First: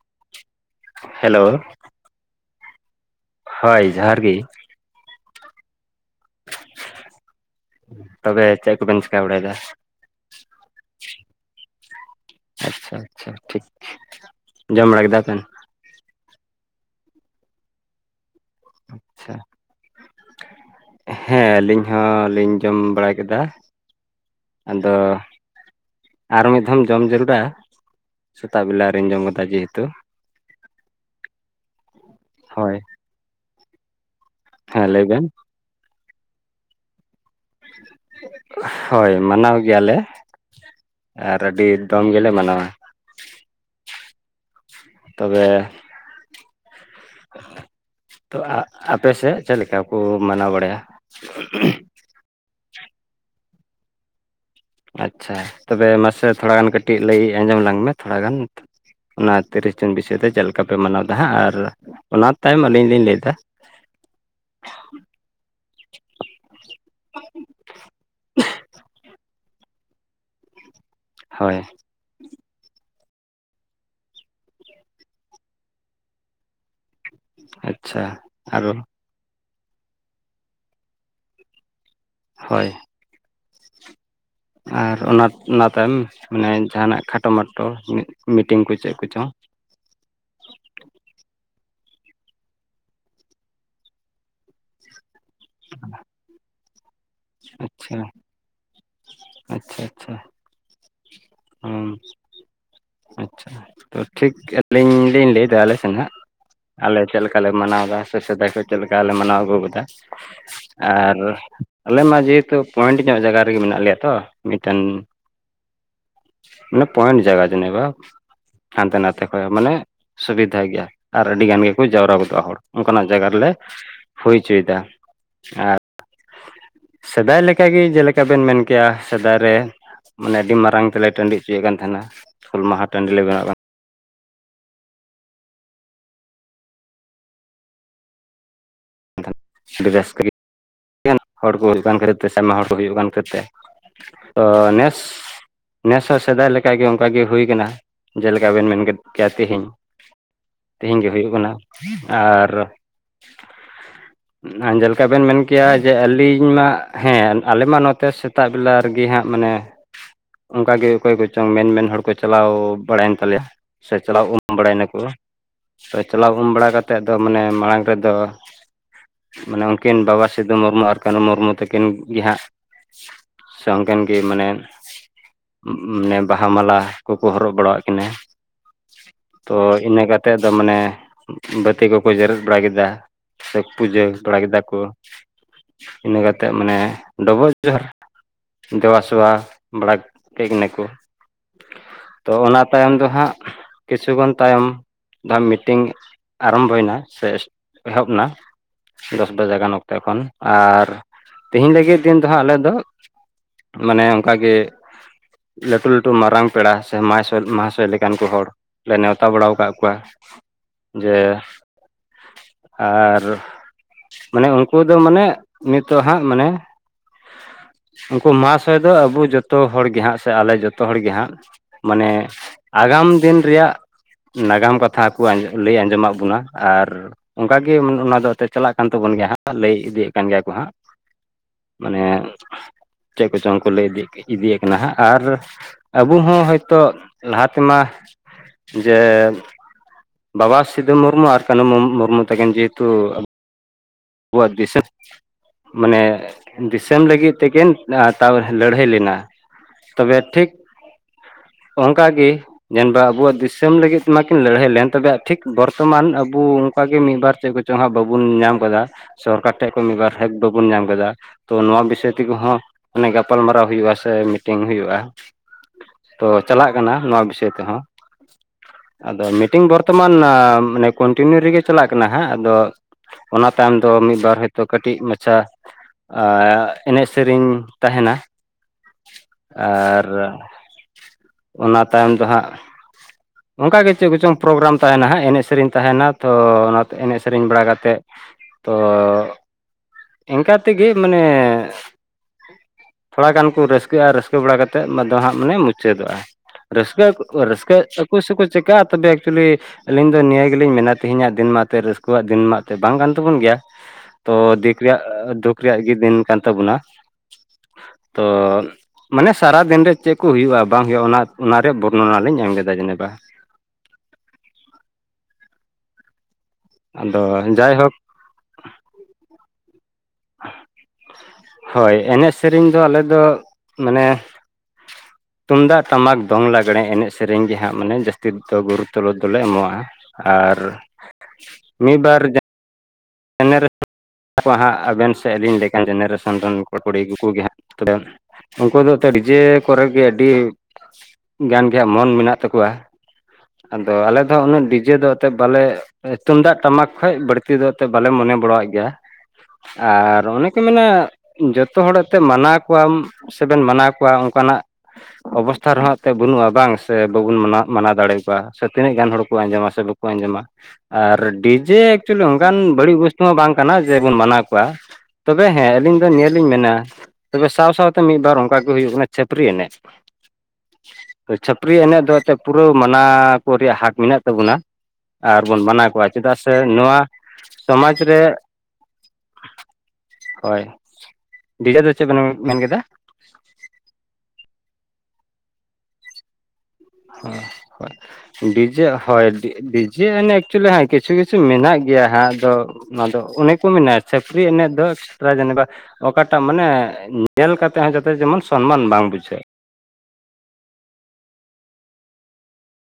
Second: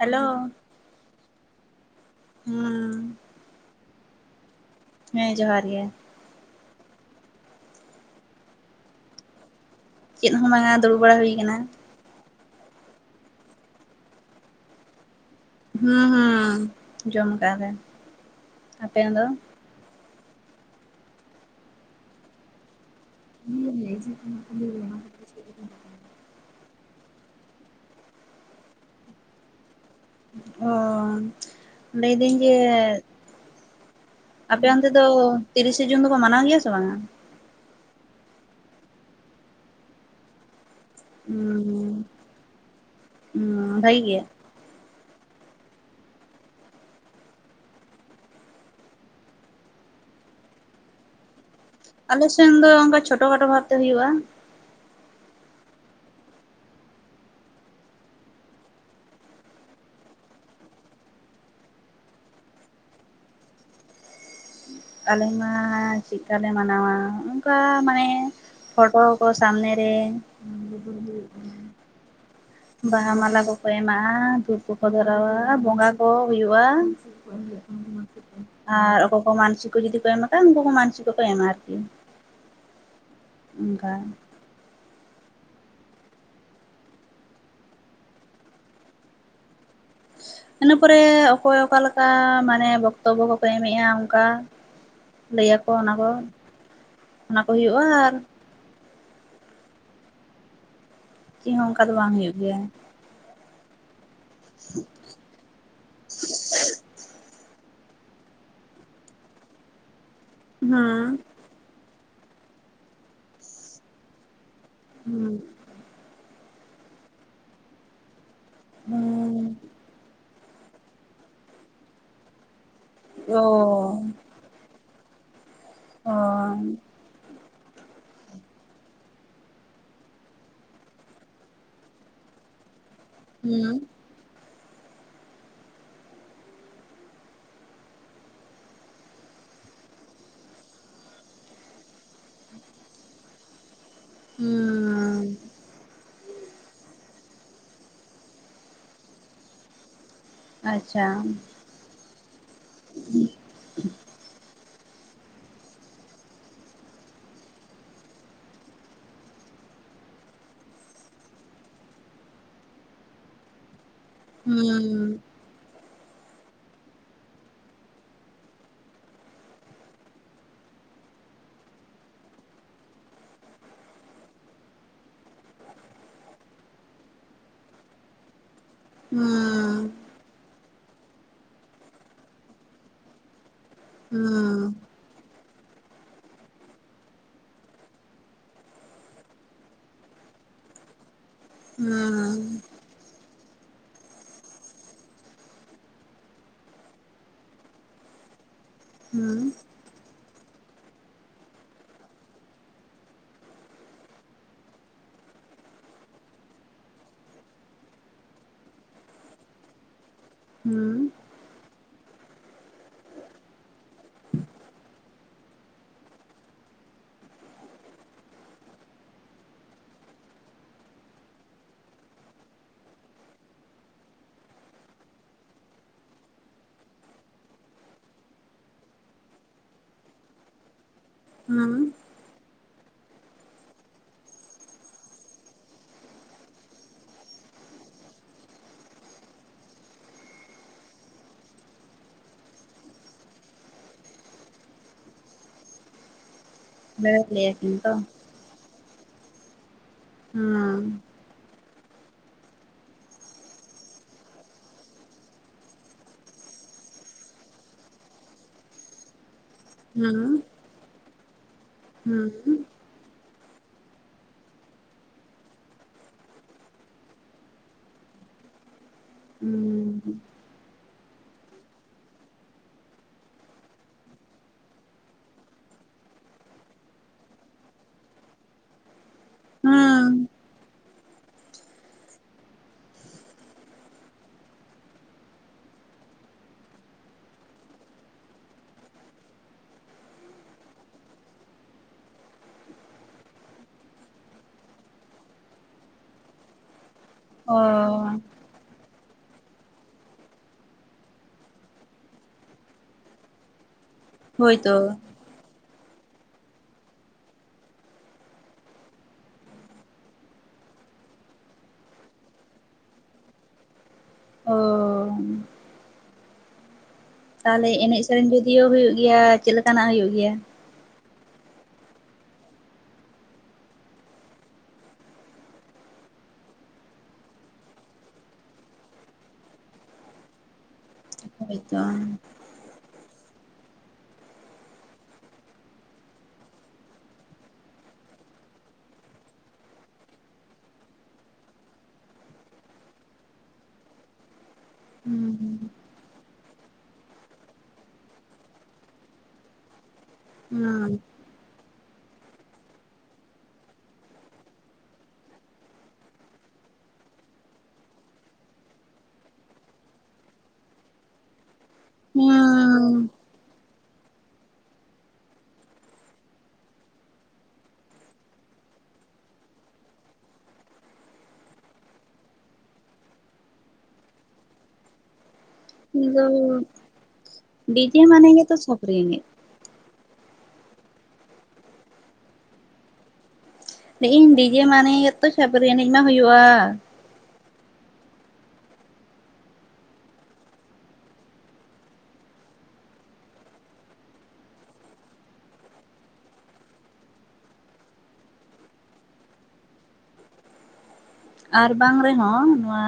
Hello hello ᱦᱩᱸ ᱦᱳᱭ ᱡᱚᱦᱟᱨ ᱜᱤ ᱦᱮᱸ ᱡᱚᱦᱟᱨ ᱜᱮ ᱛᱚᱵᱮ ᱪᱮᱜ ᱠᱚᱵᱮᱱ ᱪᱤᱠᱟ ᱵᱟᱲᱟᱭᱫᱟ ᱪᱮᱫ ᱦᱚᱸ ᱵᱟᱝᱟ ᱫᱩᱲᱩᱵ ᱵᱟᱲᱟ ᱦᱩᱭ ᱠᱟᱱᱟ ᱟᱪᱪᱷᱟ ᱟᱪᱪᱷᱟ ᱴᱷᱤᱠ ᱡᱚᱢ ᱵᱟᱲᱟ ᱠᱮᱫᱟ ᱯᱮ? ᱦᱩᱸ ᱡᱚᱢ ᱠᱟᱜᱼᱟ ᱞᱮ ᱟᱪᱪᱷᱟ ᱦᱮᱸ ᱟᱹᱞᱤᱧ ᱦᱚᱸᱞᱤᱧ ᱡᱚᱢ ᱵᱟᱲᱟ ᱠᱮᱫᱟ ᱟᱫᱚ ᱟᱨ ᱢᱤᱫ ᱫᱷᱚᱢ ᱡᱚᱢ ᱡᱟᱹᱨᱩᱲᱟ ᱥᱮᱛᱟᱜ ᱵᱮᱞᱟ ᱨᱤᱧ ᱡᱚᱢ ᱠᱮᱫᱟ ᱡᱮᱦᱮᱛᱩ ᱚ, ᱞᱟᱹᱭᱫᱟᱹᱧ ᱡᱮ ᱦᱳᱭ ᱟᱯᱮ ᱦᱮᱸ ᱚᱱᱛᱮ ᱫᱚᱻ ᱞᱟᱹᱭ ᱵᱮᱱ ᱛᱤᱨᱤᱥᱮ ᱡᱩᱱ ᱫᱚᱠᱚ ᱢᱟᱱᱟᱣ ᱜᱮᱭᱟ ᱥᱮ ᱵᱟᱝᱟ? ᱦᱳᱭ, ᱢᱟᱱᱟᱣ ᱜᱮᱭᱟ ᱞᱮ, ᱟᱨ ᱟᱹᱰᱤ ᱫᱚᱢ ᱜᱮᱞᱮ ᱢᱟᱱᱟᱣᱟ᱾ ᱩᱸᱻ ᱵᱷᱟᱜᱤ ᱜᱮᱭᱟ᱾ ᱛᱚᱵᱮ᱾ ᱛᱚ, ᱟᱯᱮ ᱥᱮᱜ ᱪᱮᱫᱞᱮᱠᱟ ᱠᱚ ᱢᱟᱱᱟᱣ ᱵᱟᱲᱟᱭᱟ? ᱟᱞᱮ ᱥᱮᱱ ᱫᱚ ᱚᱝᱠᱟ ᱪᱷᱳᱴᱳ ᱠᱷᱟᱴᱳ ᱵᱷᱟᱵᱛᱮ ᱦᱩᱭᱩᱜᱼᱟ᱾ ᱟᱪᱪᱷᱟ, ᱛᱚᱵᱮ ᱢᱟᱥᱮ ᱛᱷᱚᱲᱟ ᱜᱟᱱ ᱠᱟᱹᱴᱤᱡ ᱞᱟᱹᱭ ᱟᱸᱡᱚᱢ ᱞᱟᱝ ᱢᱮ, ᱛᱷᱚᱲᱟ ᱜᱟᱱ᱾ ᱚᱱᱟ ᱛᱤᱨᱤᱥ ᱡᱩᱱ ᱵᱤᱥᱚᱭ ᱫᱚ ᱪᱮᱫ ᱞᱮᱠᱟ ᱯᱮ ᱢᱟᱱᱟᱣ ᱫᱟ ᱦᱟᱸᱜ ᱟᱨ ᱚᱱᱟ ᱛᱟᱭᱚᱢ ᱟᱹᱞᱤᱧ ᱞᱤᱧ ᱞᱟᱹᱭᱫᱟ᱾ ᱟᱞᱮᱢᱟᱻ ᱪᱮᱜᱠᱟ ᱞᱮ ᱢᱟᱱᱟᱣᱟ, ᱚᱝᱠᱟ ᱢᱟᱱᱮ ᱯᱷᱚᱴᱳ ᱠᱚ ᱥᱟᱢᱱᱮ ᱨᱮ ᱦᱳᱭ᱾ ᱵᱟᱦᱟ ᱢᱟᱞᱟ ᱠᱚᱠᱚ ᱮᱢᱟᱜᱼᱟ, ᱫᱷᱩᱯ ᱠᱚᱠᱚ ᱫᱷᱚᱨᱟᱣᱟᱻ ᱵᱚᱸᱜᱟ ᱠᱚ ᱦᱩᱭᱩᱜᱼᱟ᱾ ᱟᱪᱪᱷᱟ ᱟᱨ ᱚᱠᱚᱭ ᱠᱚ ᱢᱟᱱᱥᱤᱠ ᱠᱚ ᱡᱩᱫᱤ ᱠᱚ ᱮᱢ ᱟᱠᱟᱟᱱ ᱩᱱᱠᱩ ᱠᱚ ᱢᱟᱱᱥᱤᱠ ᱠᱚ ᱠᱚ ᱮᱢᱟ ᱟᱨᱠᱤ᱾ ᱦᱳᱭ᱾ ᱚᱝᱠᱟ᱾ ᱟᱨ ᱚᱱᱟ ᱚᱱᱟ ᱛᱟᱭᱚᱢ ᱢᱟᱱᱮ ᱡᱟᱸᱦᱟᱱᱟᱜ ᱠᱷᱟᱴᱚ ᱢᱟᱴᱚ ᱢᱤᱴᱤᱝ ᱠᱚ ᱪᱮᱫ ᱠᱚᱪᱚᱝ ᱤᱱᱟᱹ ᱯᱚᱨᱮᱻ ᱚᱠᱚᱭ ᱚᱠᱟᱞᱮᱠᱟᱻ ᱢᱟᱱᱮ ᱵᱚᱠᱛᱚᱵᱵᱚ ᱠᱚᱠᱚ ᱮᱢᱮᱜᱼᱟ ᱚᱝᱠᱟ᱾ ᱞᱟᱹᱭᱟᱠᱚ ᱚᱱᱟ ᱠᱚ, ᱚᱱᱟ ᱠᱚ ᱦᱩᱭᱩᱜᱼᱟ ᱟᱪᱪᱷᱟ ᱟᱨ ᱟᱪᱪᱷᱟ, ᱟᱪᱪᱷᱟ᱾ ᱪᱮ ᱦᱚᱸ ᱚᱝᱠᱟ ᱦᱩᱸ ᱫᱚ ᱵᱟᱝ ᱦᱩᱭᱩᱜ ᱜᱮᱭᱟ᱾ ᱟᱪᱪᱷᱟ, ᱛᱚ ᱴᱷᱤᱠ ᱟᱹᱞᱤᱧ ᱞᱤᱧ ᱞᱟᱹᱭᱮᱫᱟ ᱟᱞᱮ ᱥᱮᱱ ᱱᱟᱦᱟᱜ, ᱟᱞᱮ ᱪᱮᱫ ᱞᱮᱠᱟᱞᱮ ᱢᱟᱱᱟᱣᱫᱟ᱾ ᱥᱮ ᱥᱮᱫᱟᱭ ᱠᱷᱚᱡ ᱪᱮᱫ ᱞᱮᱠᱟ ᱞᱮ ᱢᱟᱱᱟᱣ ᱟᱹᱜᱩ ᱟᱠᱟᱫᱟ᱾ ᱟᱨ ᱦᱩᱸ ᱟᱞᱮ ᱢᱟ ᱡᱮᱦᱮᱛᱩ ᱯᱚᱭᱮᱱᱴ ᱧᱚᱜ ᱡᱟᱭᱜᱟ ᱨᱮᱜᱮ ᱢᱮᱱᱟᱜ ᱞᱮᱭᱟ ᱛᱚ᱾ ᱢᱤᱴᱟᱱ ᱦᱩᱸ᱾ ᱢᱟᱱᱮ ᱯᱚᱭᱮᱱᱴ ᱡᱟᱭᱜᱟ ᱡᱮᱱᱚ ᱵᱟ, ᱦᱟᱱᱛᱮ ᱱᱟᱛᱮ ᱠᱷᱚᱡ ᱢᱟᱱᱮ ᱥᱩᱵᱤᱫᱷᱟ ᱜᱮᱭᱟ ᱟᱨ ᱟᱹᱰᱤ ᱜᱟᱱ ᱜᱮᱠᱚ ᱡᱟᱣᱨᱟ ᱜᱚᱫᱚᱜᱼᱟ ᱦᱚᱲ ᱚᱱᱠᱟᱱᱟᱜ ᱡᱟᱭᱜᱟ ᱚ ᱨᱮᱞᱮ ᱦᱩᱭ ᱪᱚᱭᱫᱟ, ᱟᱨ ᱚ ᱥᱮᱫᱟᱭ ᱞᱮᱠᱟᱜᱮ ᱡᱮᱞᱮᱠᱟ ᱵᱮᱱ ᱢᱮᱱ ᱠᱮᱭᱟ ᱥᱮᱫᱟᱭ ᱨᱮ ᱢᱟᱱᱮ ᱟᱹᱰᱤ ᱢᱟᱨᱟᱝ ᱛᱮᱞᱮ ᱴᱟᱺᱰᱤ ᱚᱪᱚᱭᱮᱫ ᱠᱟᱱ ᱛᱟᱦᱮᱱᱟ ᱦᱩᱞ ᱢᱟᱦᱟ ᱴᱟᱺᱰᱤ ᱞᱮ ᱵᱮᱱᱟᱣᱮᱫ ᱠᱟᱱ ᱦᱩᱸ [unintelligible] ᱜᱮ ᱦᱚᱲ ᱠᱚ ᱦᱩᱭᱩᱜ ᱠᱟᱱ ᱠᱷᱟᱹᱛᱤᱨ ᱛᱮ ᱥᱮ ᱟᱭᱢᱟ ᱦᱚᱲ ᱠᱚ ᱦᱩᱭᱩᱜ ᱠᱟᱱ ᱠᱷᱟᱹᱛᱤᱨ, ᱛᱚ ᱱᱮᱥᱻ ᱦᱩᱸ ᱱᱮᱥ ᱦᱚᱸ ᱥᱮᱫᱟᱭ ᱞᱮᱠᱟᱜᱮ ᱚᱝᱠᱟ ᱜᱮ ᱦᱩᱭ ᱠᱟᱱᱟ, ᱡᱮᱞᱮᱠᱟ ᱵᱮᱱ ᱢᱮᱱ ᱠᱮᱫ ᱜᱮᱭᱟ ᱛᱤᱦᱤᱧ᱾ ᱛᱮᱦᱮᱧ ᱟᱪᱪᱷᱟ ᱜᱮ ᱦᱩᱭᱩᱜ ᱠᱟᱱᱟ᱾ ᱟᱨ, ᱡᱮᱞᱮᱠᱟ ᱵᱮᱱ ᱢᱮᱱ ᱠᱮᱭᱟ ᱡᱮ ᱟᱹᱞᱤᱧ ᱢᱟ ᱦᱮᱸ ᱟᱞᱮᱢᱟ ᱱᱚᱛᱮ ᱥᱮᱛᱟᱜ ᱵᱮᱞᱟ ᱨᱮ ᱜᱮ ᱦᱟᱸᱜ ᱢᱟᱱᱮ ᱚᱱᱠᱟᱜᱮ ᱚᱠᱚᱭ ᱠᱚ ᱪᱚᱝ ᱢᱮᱱ ᱢᱮᱱ ᱦᱚᱲ ᱠᱚ ᱪᱟᱞᱟᱣᱻ ᱵᱟᱲᱟᱭᱮᱱ ᱛᱟᱞᱮᱭᱟ᱾ ᱥᱮ ᱪᱟᱞᱟᱣ ᱩᱢ ᱵᱟᱲᱟᱭ ᱱᱟᱠᱚ᱾ ᱦᱩᱸ ᱛᱚ ᱪᱟᱞᱟᱣ ᱩᱢ ᱵᱟᱲᱟ ᱠᱟᱛᱮ ᱫᱚ ᱢᱟᱱᱮ ᱢᱟᱲᱟᱝ ᱨᱮ ᱫᱚ ᱢᱟᱱᱮ ᱩᱱᱠᱤᱱ ᱵᱟᱵᱟ ᱥᱤᱫ- [inaudible] ᱢᱩᱨᱢᱩ ᱟᱨ ᱠᱟᱹᱱᱩ ᱢᱩᱨᱢᱩ ᱛᱟᱹᱠᱤᱱ ᱜᱮ ᱦᱟᱸᱜ ᱩᱱᱠᱤᱱ ᱜᱮ ᱢᱟᱱᱮ ᱢᱟᱱᱮ ᱵᱟᱦᱟ ᱢᱟᱞᱟ ᱠᱚ ᱠᱚ ᱦᱚᱨᱚᱜ ᱵᱟᱲᱟᱜ ᱠᱤᱱᱟᱹ᱾ ᱛᱚ ᱦᱩᱸ ᱤᱱᱟᱹ ᱠᱟᱛᱮ ᱫᱚ ᱢᱟᱱᱮ ᱵᱟᱹᱛᱤ ᱠᱚᱠᱚ ᱡᱮᱨᱮᱫ ᱵᱟᱲᱟ ᱠᱮᱫᱟ᱾ ᱥᱮ ᱯᱩᱡᱟᱹ ᱵᱟᱲᱟ ᱠᱮᱫᱟ ᱦᱩᱸ ᱠᱚ, ᱤᱱᱟᱹ ᱠᱟᱛᱮ ᱢᱟᱱᱮ, ᱰᱚᱵᱚᱜ ᱡᱚᱦᱟᱨ ᱫᱮᱵᱟᱥᱵᱟ ᱵᱟᱲᱟ ᱠᱮᱫ ᱠᱤᱱᱟ ᱠᱚ᱾ ᱛᱚ ᱦᱩᱸᱻ ᱚᱱᱟ ᱛᱟᱭᱚᱢ ᱫᱚ ᱦᱟᱸᱜ, ᱠᱤᱪᱷᱩᱩᱜᱟᱱ ᱛᱟᱭᱚᱢ᱾ ᱢᱤᱴᱤᱝ ᱟᱨᱟᱢᱵᱷᱚᱭᱮᱱᱟ ᱥᱮ ᱮᱦᱚᱵ ᱱᱟ ᱫᱚᱥ ᱦᱩᱸ ᱵᱟᱡᱟᱜ ᱜᱟᱱ ᱚᱠ ᱛᱮ ᱠᱷᱚᱱ ᱟᱨ ᱛᱮᱤᱦᱮᱧ ᱞᱟᱹᱜᱤᱫ ᱫᱤᱱ ᱫᱚ ᱦᱟᱸᱜ ᱟᱞᱮ ᱫᱚ᱾ ᱢᱟᱱᱮ ᱚᱱᱠᱟ ᱜᱮ᱾ ᱞᱟᱹᱴᱩ ᱞᱟᱹᱴᱩ ᱢᱟᱨᱟᱝ ᱯᱮᱲᱟ ᱥᱮ, ᱢᱟᱥᱭ ᱢᱟᱦᱟᱥᱚᱭ ᱞᱮᱠᱟᱱ ᱠᱚ ᱦᱚᱲ᱾ ᱞᱮ ᱱᱮᱣᱛᱟ ᱵᱟᱲᱟᱣ ᱟᱠᱟᱫ ᱠᱚᱣᱟ। ᱦᱩᱸ ᱡᱮ ᱟᱨ ᱢᱟᱱᱮ ᱩᱱ ᱼᱼ ᱩᱱᱠᱩ ᱫᱚ ᱢᱟᱱᱮ ᱱᱤᱛᱚᱜ ᱦᱟᱸᱜ ᱢᱟᱱᱮ ᱼᱼ ᱩᱱᱠᱩ ᱢᱟᱦᱟᱥᱚᱭ ᱫᱚ ᱟᱵᱚ ᱡᱷᱚᱛᱚ ᱦᱚᱲ ᱜᱮ ᱦᱟᱸᱜ ᱥᱮ ᱟᱞᱮ ᱡᱷᱚᱛᱚ ᱦᱚᱲ ᱜᱮ ᱦᱟᱸᱜ ᱼᱼ ᱢᱟᱱᱮ ᱟᱜᱟᱢ ᱫᱤᱱ ᱨᱮᱭᱟᱜ ᱱᱟᱜᱟᱢ ᱠᱟᱛᱷᱟ ᱠᱚᱣᱟᱜ ᱞᱟᱹᱭ ᱟᱸᱡᱚᱢᱟᱫ ᱵᱚᱱᱟ, ᱟᱨ ᱚᱱᱠᱟ ᱜᱮ ᱚᱱᱟ ᱫᱚ ᱮ ᱪᱟᱞᱟᱜ ᱠᱟᱱ ᱛᱟᱵᱚᱱ ᱜᱮᱭᱟ ᱦᱟᱸᱜ। ᱞᱟᱹᱭ ᱤᱫᱤᱭᱮᱫ ᱠᱟᱱ ᱜᱮᱭᱟ ᱠᱚ ᱦᱟᱸᱜ᱾ ᱦᱩᱸ ᱢᱟᱱᱮ ᱼ ᱪᱮᱫ ᱠᱚᱪᱚᱝ ᱠᱚ ᱞᱟᱹᱭᱤᱫᱤᱭ ᱤᱫᱤᱭᱮ ᱠᱟᱱᱟ ᱦᱟᱸᱜ ᱟᱨ ᱟᱵᱚ ᱦᱚᱸ ᱦᱚᱭᱛᱳ ᱞᱟᱦᱟ ᱛᱮᱢᱟ ᱡᱮ ᱾ ᱵᱟᱵᱟ ᱥᱤᱫᱷᱩ ᱢᱩᱨᱢᱩ ᱟᱨ ᱠᱟᱹᱱᱦᱩ ᱢᱩᱨᱢᱩ ᱛᱟᱠᱮᱱ ᱡᱮᱦᱮᱛᱩ ᱾ ᱟᱵᱚᱣᱟᱜ ᱫᱤᱥᱚᱢ ᱢᱟᱱᱮ ᱫᱤᱥᱚᱢ ᱵᱮᱲᱟ ᱞᱟᱹᱜᱤᱫ ᱞᱟᱹᱭᱟ ᱛᱮᱠᱤᱱ ᱠᱤᱱ ᱛᱚ ᱼᱼ ᱛᱟᱣ ᱞᱟᱹᱲᱦᱟᱹᱭ ᱞᱮᱱᱟ᱾ ᱛᱚᱵᱮ ᱴᱷᱤᱠ ᱦᱩᱸ ᱚᱱᱠᱟᱜᱮ ᱾ ᱡᱮᱱ ᱟᱵᱚᱣᱟᱜ ᱫᱤᱥᱚᱢ ᱞᱟᱹᱜᱤᱫ ᱢᱟᱠᱤᱱ ᱞᱟᱹᱲᱦᱟᱹᱭ ᱞᱮᱱ ᱛᱚᱵᱮ ᱴᱷᱤᱠ ᱵᱚᱨᱛᱚᱢᱟᱱ ᱟᱵᱚ ᱚᱱᱠᱟ ᱜᱮ ᱢᱤᱫᱵᱟᱨ ᱪᱮᱫ ᱠᱚ ᱾ ᱪᱚᱝ ᱦᱟᱸᱜ ᱵᱟᱵᱚᱱ ᱧᱟᱢ ᱠᱟᱫᱟ᱾ ᱥᱚᱨᱠᱟᱨ ᱴᱷᱮᱱ ᱠᱷᱚᱡ ᱢᱤᱫᱵᱟᱨ ᱦᱩᱸ ᱦᱮᱞᱯ ᱵᱟᱵᱚᱱ ᱧᱟᱢ ᱟᱠᱟᱫᱟ। ᱛᱚ ᱱᱚᱣᱟ ᱵᱤᱥᱚᱭ ᱦᱩᱸ ᱛᱮᱜᱮᱦᱚᱸ ᱚᱱᱮ, ᱜᱟᱯᱟᱞᱢᱟᱨᱟᱣ ᱦᱩᱭᱩᱜᱼᱟ ᱥᱮ ᱢᱤᱴᱤᱝ ᱦᱩᱭᱩᱜᱼᱟ। ᱛᱚ ᱪᱟᱞᱟᱜ ᱠᱟᱱᱟ ᱱᱚᱣᱟ ᱵᱤᱥᱚᱭ ᱛᱮᱦᱚᱸ। ᱟᱫᱚ ᱢᱤᱴᱤᱝ ᱵᱚᱨᱛᱚᱢᱟᱱ ᱦᱩᱸ ᱢᱟᱱᱮ ᱠᱚᱱᱴᱤᱱᱤᱭᱩ ᱨᱮᱜᱮ ᱪᱟᱞᱟᱜ ᱠᱟᱱᱟ ᱦᱟᱸᱜ ᱟᱫᱚ ᱾ ᱛᱟᱭᱚᱢ ᱫᱚ ᱢᱤᱫ ᱵᱟᱨ ᱦᱳᱭᱛᱚ ᱠᱟᱹᱴᱤᱡ ᱢᱟᱪᱷᱟ ᱾ ᱟ ᱮᱱᱮᱡ ᱥᱮᱨᱮᱧ ᱛᱟᱦᱮᱱᱟ। ᱟᱨ ᱦᱩᱸ ᱚᱱᱟ ᱛᱟᱭᱚᱢ ᱫᱚ ᱦᱟᱸᱜ ᱾ ᱚᱱᱠᱟᱜᱮ ᱪᱮᱫ ᱠᱚᱪᱚᱝ ᱯᱨᱳᱜᱨᱟᱢ ᱛᱟᱦᱮᱱᱟ ᱦᱟᱸᱜ ᱮᱱᱮᱡ ᱥᱮᱨᱮᱧ ᱛᱟᱦᱮᱱᱟ᱾ ᱛᱚ ᱚᱱᱟ ᱛᱮ ᱮᱱᱮᱡ ᱥᱮᱨᱮᱧ ᱵᱟᱲᱟ ᱠᱟᱛᱮᱫ ᱾ ᱛᱚ ᱤᱱᱠᱟ ᱛᱮᱜᱮ ᱢᱟᱱᱮ ᱾ ᱛᱷᱚᱲᱟ ᱜᱟᱱ ᱠᱚ ᱨᱟᱹᱥᱠᱟᱹᱜᱼᱟ ᱨᱟᱹᱥᱠᱟᱹ ᱵᱟᱲᱟ ᱠᱟᱛᱮᱜ ᱢᱟ ᱫᱚ ᱦᱟᱸᱜ ᱢᱟᱱᱮ ᱢᱩᱪᱟᱹᱫᱚᱜᱼᱟ ᱨᱟᱹᱥᱠᱟᱹ ᱾ ᱠᱚ ᱚ ᱨᱟᱹᱥᱠᱟᱹᱜ ᱟᱠᱚ ᱥᱮᱠᱚ [inaudible] ᱪᱤᱠᱟᱹᱜᱼᱟ ᱛᱚᱵᱮ ᱮᱠᱪᱩᱭᱮᱞᱤ ᱟᱹᱞᱤᱧ ᱫᱚ ᱱᱤᱭᱟᱹ ᱜᱮᱞᱤᱧ ᱢᱮᱱᱟ ᱛᱮᱦᱮᱧᱟᱜ ᱫᱤᱱ ᱢᱟ ᱮᱛᱮᱫ ᱨᱟᱹᱥᱠᱟᱹᱣᱟᱜ ᱫᱤᱱ ᱢᱟ ᱮᱛᱮᱫ ᱵᱟᱝ ᱠᱟᱱ ᱛᱟᱵᱚᱱ ᱜᱮᱭᱟ। ᱛᱚ ᱫᱤᱠ ᱦᱳᱭᱛᱚ ᱨᱮᱭᱟᱜ ᱫᱩᱠᱷ ᱨᱮᱭᱟᱜ ᱜᱮ ᱫᱤᱱ ᱠᱟᱱ ᱛᱟᱵᱚᱱᱟ। ᱛᱚᱸ ᱢᱟᱱᱮ ᱥᱟᱨᱟ ᱫᱤᱱ ᱨᱮ ᱪᱮᱫ ᱠᱚ ᱦᱳᱼᱟ ᱵᱟᱝ ᱦᱩᱭᱩᱜᱜᱼᱟ ᱚᱱᱟ ᱚᱱᱟᱨᱮ ᱵᱚᱨᱱᱚᱱᱟ ᱞᱤᱧ ᱮᱢ ᱠᱮᱫᱟ ᱡᱮᱱᱮ ᱵᱟ। ᱚ ᱟᱫᱚ ᱛᱟᱦᱟᱞᱮ ᱡᱟᱭᱦᱳᱠ ᱮᱱᱮᱡ ᱥᱮᱨᱮᱧ ᱡᱚᱫᱤᱭᱳ ᱦᱩᱭᱩᱜ ᱜᱮᱭᱟ ᱪᱮᱫ ᱞᱮᱠᱟᱱᱟᱜ ᱦᱩᱭᱩᱜ ᱜᱮᱭᱟ? ᱦᱳᱭ ᱮᱱᱮᱡ ᱥᱮᱨᱮᱧ ᱫᱚ ᱟᱞᱮ ᱫᱚ ᱢᱟᱱᱮ ᱾ ᱛᱩᱢᱫᱟᱜ ᱴᱟᱢᱟᱠ ᱫᱚᱝ ᱞᱟᱜᱽᱬᱮ ᱮᱱᱮᱡ ᱥᱮᱨᱮᱧ ᱜᱮ, ᱦᱟᱸᱜ ᱢᱟᱱᱮ ᱡᱟᱹᱥᱛᱤ ᱫᱚ ᱜᱩᱨᱩᱛᱛᱚᱨᱚ ᱫᱚᱞᱮ ᱮᱢᱚᱜᱼᱟ। ᱟᱨ ᱦᱳᱭᱛᱚ ᱢᱤᱫ ᱵᱟᱨ [inaudible] ᱮᱥ [unintelligible] ᱦᱟᱸᱜ ᱟᱵᱮᱱ ᱥᱮ ᱟᱹᱞᱤᱧ ᱞᱮᱠᱟᱱ ᱡᱮᱱᱟᱨᱮᱥᱚᱱ ᱨᱮᱱ ᱠᱩᱲᱤ ᱠᱚᱠᱚ [unintelligible] ᱜᱮ ᱦᱟᱸᱜ ᱼᱼ ᱩᱱᱠᱩ ᱫᱚ ᱛᱚ ᱰᱤᱡᱮ ᱠᱚᱨᱮ ᱜᱮ ᱟᱹᱰᱤ ᱜᱟᱱ ᱜᱮᱭᱟ ᱢᱚᱱ ᱢᱮᱱᱟᱜ ᱛᱟᱠᱚᱣᱟ। ᱟᱫᱚ ᱟᱞᱮ ᱫᱚ ᱩᱱᱟᱹᱜ ᱰᱤᱡᱮ ᱫᱚ ᱦᱩᱸ ᱟᱛᱮᱫ ᱵᱟᱞᱮ ᱛᱩᱢᱫᱟᱜ ᱴᱟᱢᱟᱠ ᱠᱷᱚᱡ ᱵᱟᱹᱲᱛᱤ ᱫᱚ ᱾ ᱛᱚ ᱵᱟᱞᱮ ᱢᱚᱱᱮ ᱵᱟᱲᱟᱣᱟᱜ ᱜᱮᱭᱟ ᱟᱨ ᱚᱱᱮ ᱠᱚ ᱢᱮᱱᱟ ᱦᱩᱸ ᱡᱚᱛᱚ ᱦᱚᱲ ᱟᱛᱮᱫ ᱢᱟᱱᱟᱣ ᱠᱚᱣᱟᱢ ᱥᱮᱵᱮᱱ ᱢᱟᱱᱟᱣ ᱠᱚᱣᱟ ᱚᱱᱠᱟᱱᱟᱜ ᱼᱼ ᱚᱵᱚᱥᱛᱷᱟ ᱨᱮᱦᱚᱸ ᱮᱱᱛᱮ ᱵᱟᱹᱱᱩᱜᱼᱟ ᱵᱟᱝ ᱥᱮ, ᱵᱟᱵᱩᱱ ᱢᱟᱱᱟᱣ ᱫᱟᱲᱮ ᱟᱠᱚᱣᱟ ᱥᱮ ᱛᱤᱱᱟᱹᱜ ᱜᱟᱱ ᱦᱚᱲ ᱠᱚ ᱟᱸᱡᱚᱢᱟ ᱥᱮ ᱼᱼ ᱠᱚ ᱟᱸᱡᱚᱢᱟ ᱟᱨ ᱰᱤᱡᱮ ᱮᱠᱪᱩᱭᱮᱞᱤ--‌ ᱵᱟᱹᱲᱤᱡ ᱦᱩᱸ ᱵᱚᱥᱛᱩ ᱦᱚᱸ ᱵᱟᱝ ᱠᱟᱱᱟ ᱡᱮᱵᱚᱱ ᱢᱟᱱᱟ‌ ᱠᱚᱣᱟ᱾ ᱛᱚᱵᱮ ᱦᱮᱸ ᱟᱹᱞᱤᱧ ᱫᱚ ᱱᱤᱭᱟᱹ ᱞᱤᱧ ᱢᱮᱱᱟ᱾ ᱛᱚᱵᱮ ᱥᱟᱶ ᱥᱟᱶᱛᱮ ᱢᱤᱫᱵᱟᱨ ᱚᱱᱠᱟ ᱜᱮ ᱦᱩᱭᱩᱜ ᱠᱟᱱᱟ ᱪᱟᱹᱯᱨᱤ ᱮᱱᱮᱡ। ᱛᱚ ᱪᱷᱟᱹᱯᱨᱤ ᱮᱱᱮᱡ ᱫᱚ ᱮᱱᱛᱮ ᱯᱩᱨᱟᱹ ᱢᱟᱱᱟ ᱠᱚ ᱨᱮᱭᱟᱜ ᱦᱟᱠ ᱢᱮᱱᱟᱜ ᱛᱟᱵᱚᱱᱟ ᱟᱨᱵᱚᱱ ᱢᱟᱱᱟ ᱠᱚᱣᱟ᱾ ᱪᱮᱫᱟᱜ ᱥᱮ ᱱᱚᱣᱟ ᱥᱚᱢᱟᱡᱽ ᱵᱤᱡᱮ ᱨᱮ ᱢᱟᱱᱮ ᱜᱮ ᱛᱚ ᱯᱷᱟᱯᱨᱤ ᱮᱱᱮᱡ, ᱦᱳᱭ ᱰᱤᱡᱟ ᱫᱚ ᱪᱮᱫ ᱵᱮᱱ ᱢᱮᱱ ᱠᱮᱫᱟ? ᱞᱮᱭᱮᱜ-ᱤᱧ ᱰᱤᱡᱮ ᱢᱟᱱᱮ ᱜᱮᱛᱚ ᱪᱷᱟᱯᱨᱤ ᱮᱱᱮᱡ ᱢᱟ ᱦᱩᱭᱩᱜᱼᱟ। ᱦᱳ ᱦᱳᱭ ᱰᱤᱡᱮ ᱦᱳᱭ ᱰᱤᱡᱮ ᱡᱟᱱᱮ ᱮᱠᱪᱩᱭᱮᱞᱤ ᱦᱳᱭ ᱠᱤᱪᱷᱩ ᱠᱤᱪᱷᱩ ᱢᱮᱱᱟᱜ ᱜᱮᱭᱟ ᱦᱟᱸᱜ ᱟᱫᱚ ᱼᱼ ᱚᱱᱟ ᱫᱚ ᱚᱱᱮ ᱠᱚ ᱢᱮᱱᱟ ᱪᱷᱟᱯᱨᱤ ᱮᱱᱮᱡ ᱫᱚ ᱥᱴᱨᱟ [inaudible] ᱚᱠᱟᱴᱟᱜ ᱢᱟᱱᱮ ᱧᱮᱞ ᱠᱟᱛᱮᱜ ᱦᱚᱸ ᱡᱟᱛᱮ ᱡᱮᱢᱚᱱ ᱥᱚᱱᱢᱟᱱ ᱵᱟᱝ ᱵᱩᱡᱷᱟᱹᱜ ᱟᱨ ᱵᱟᱝ ᱨᱮᱦᱚᱸ ᱱᱚᱣᱟ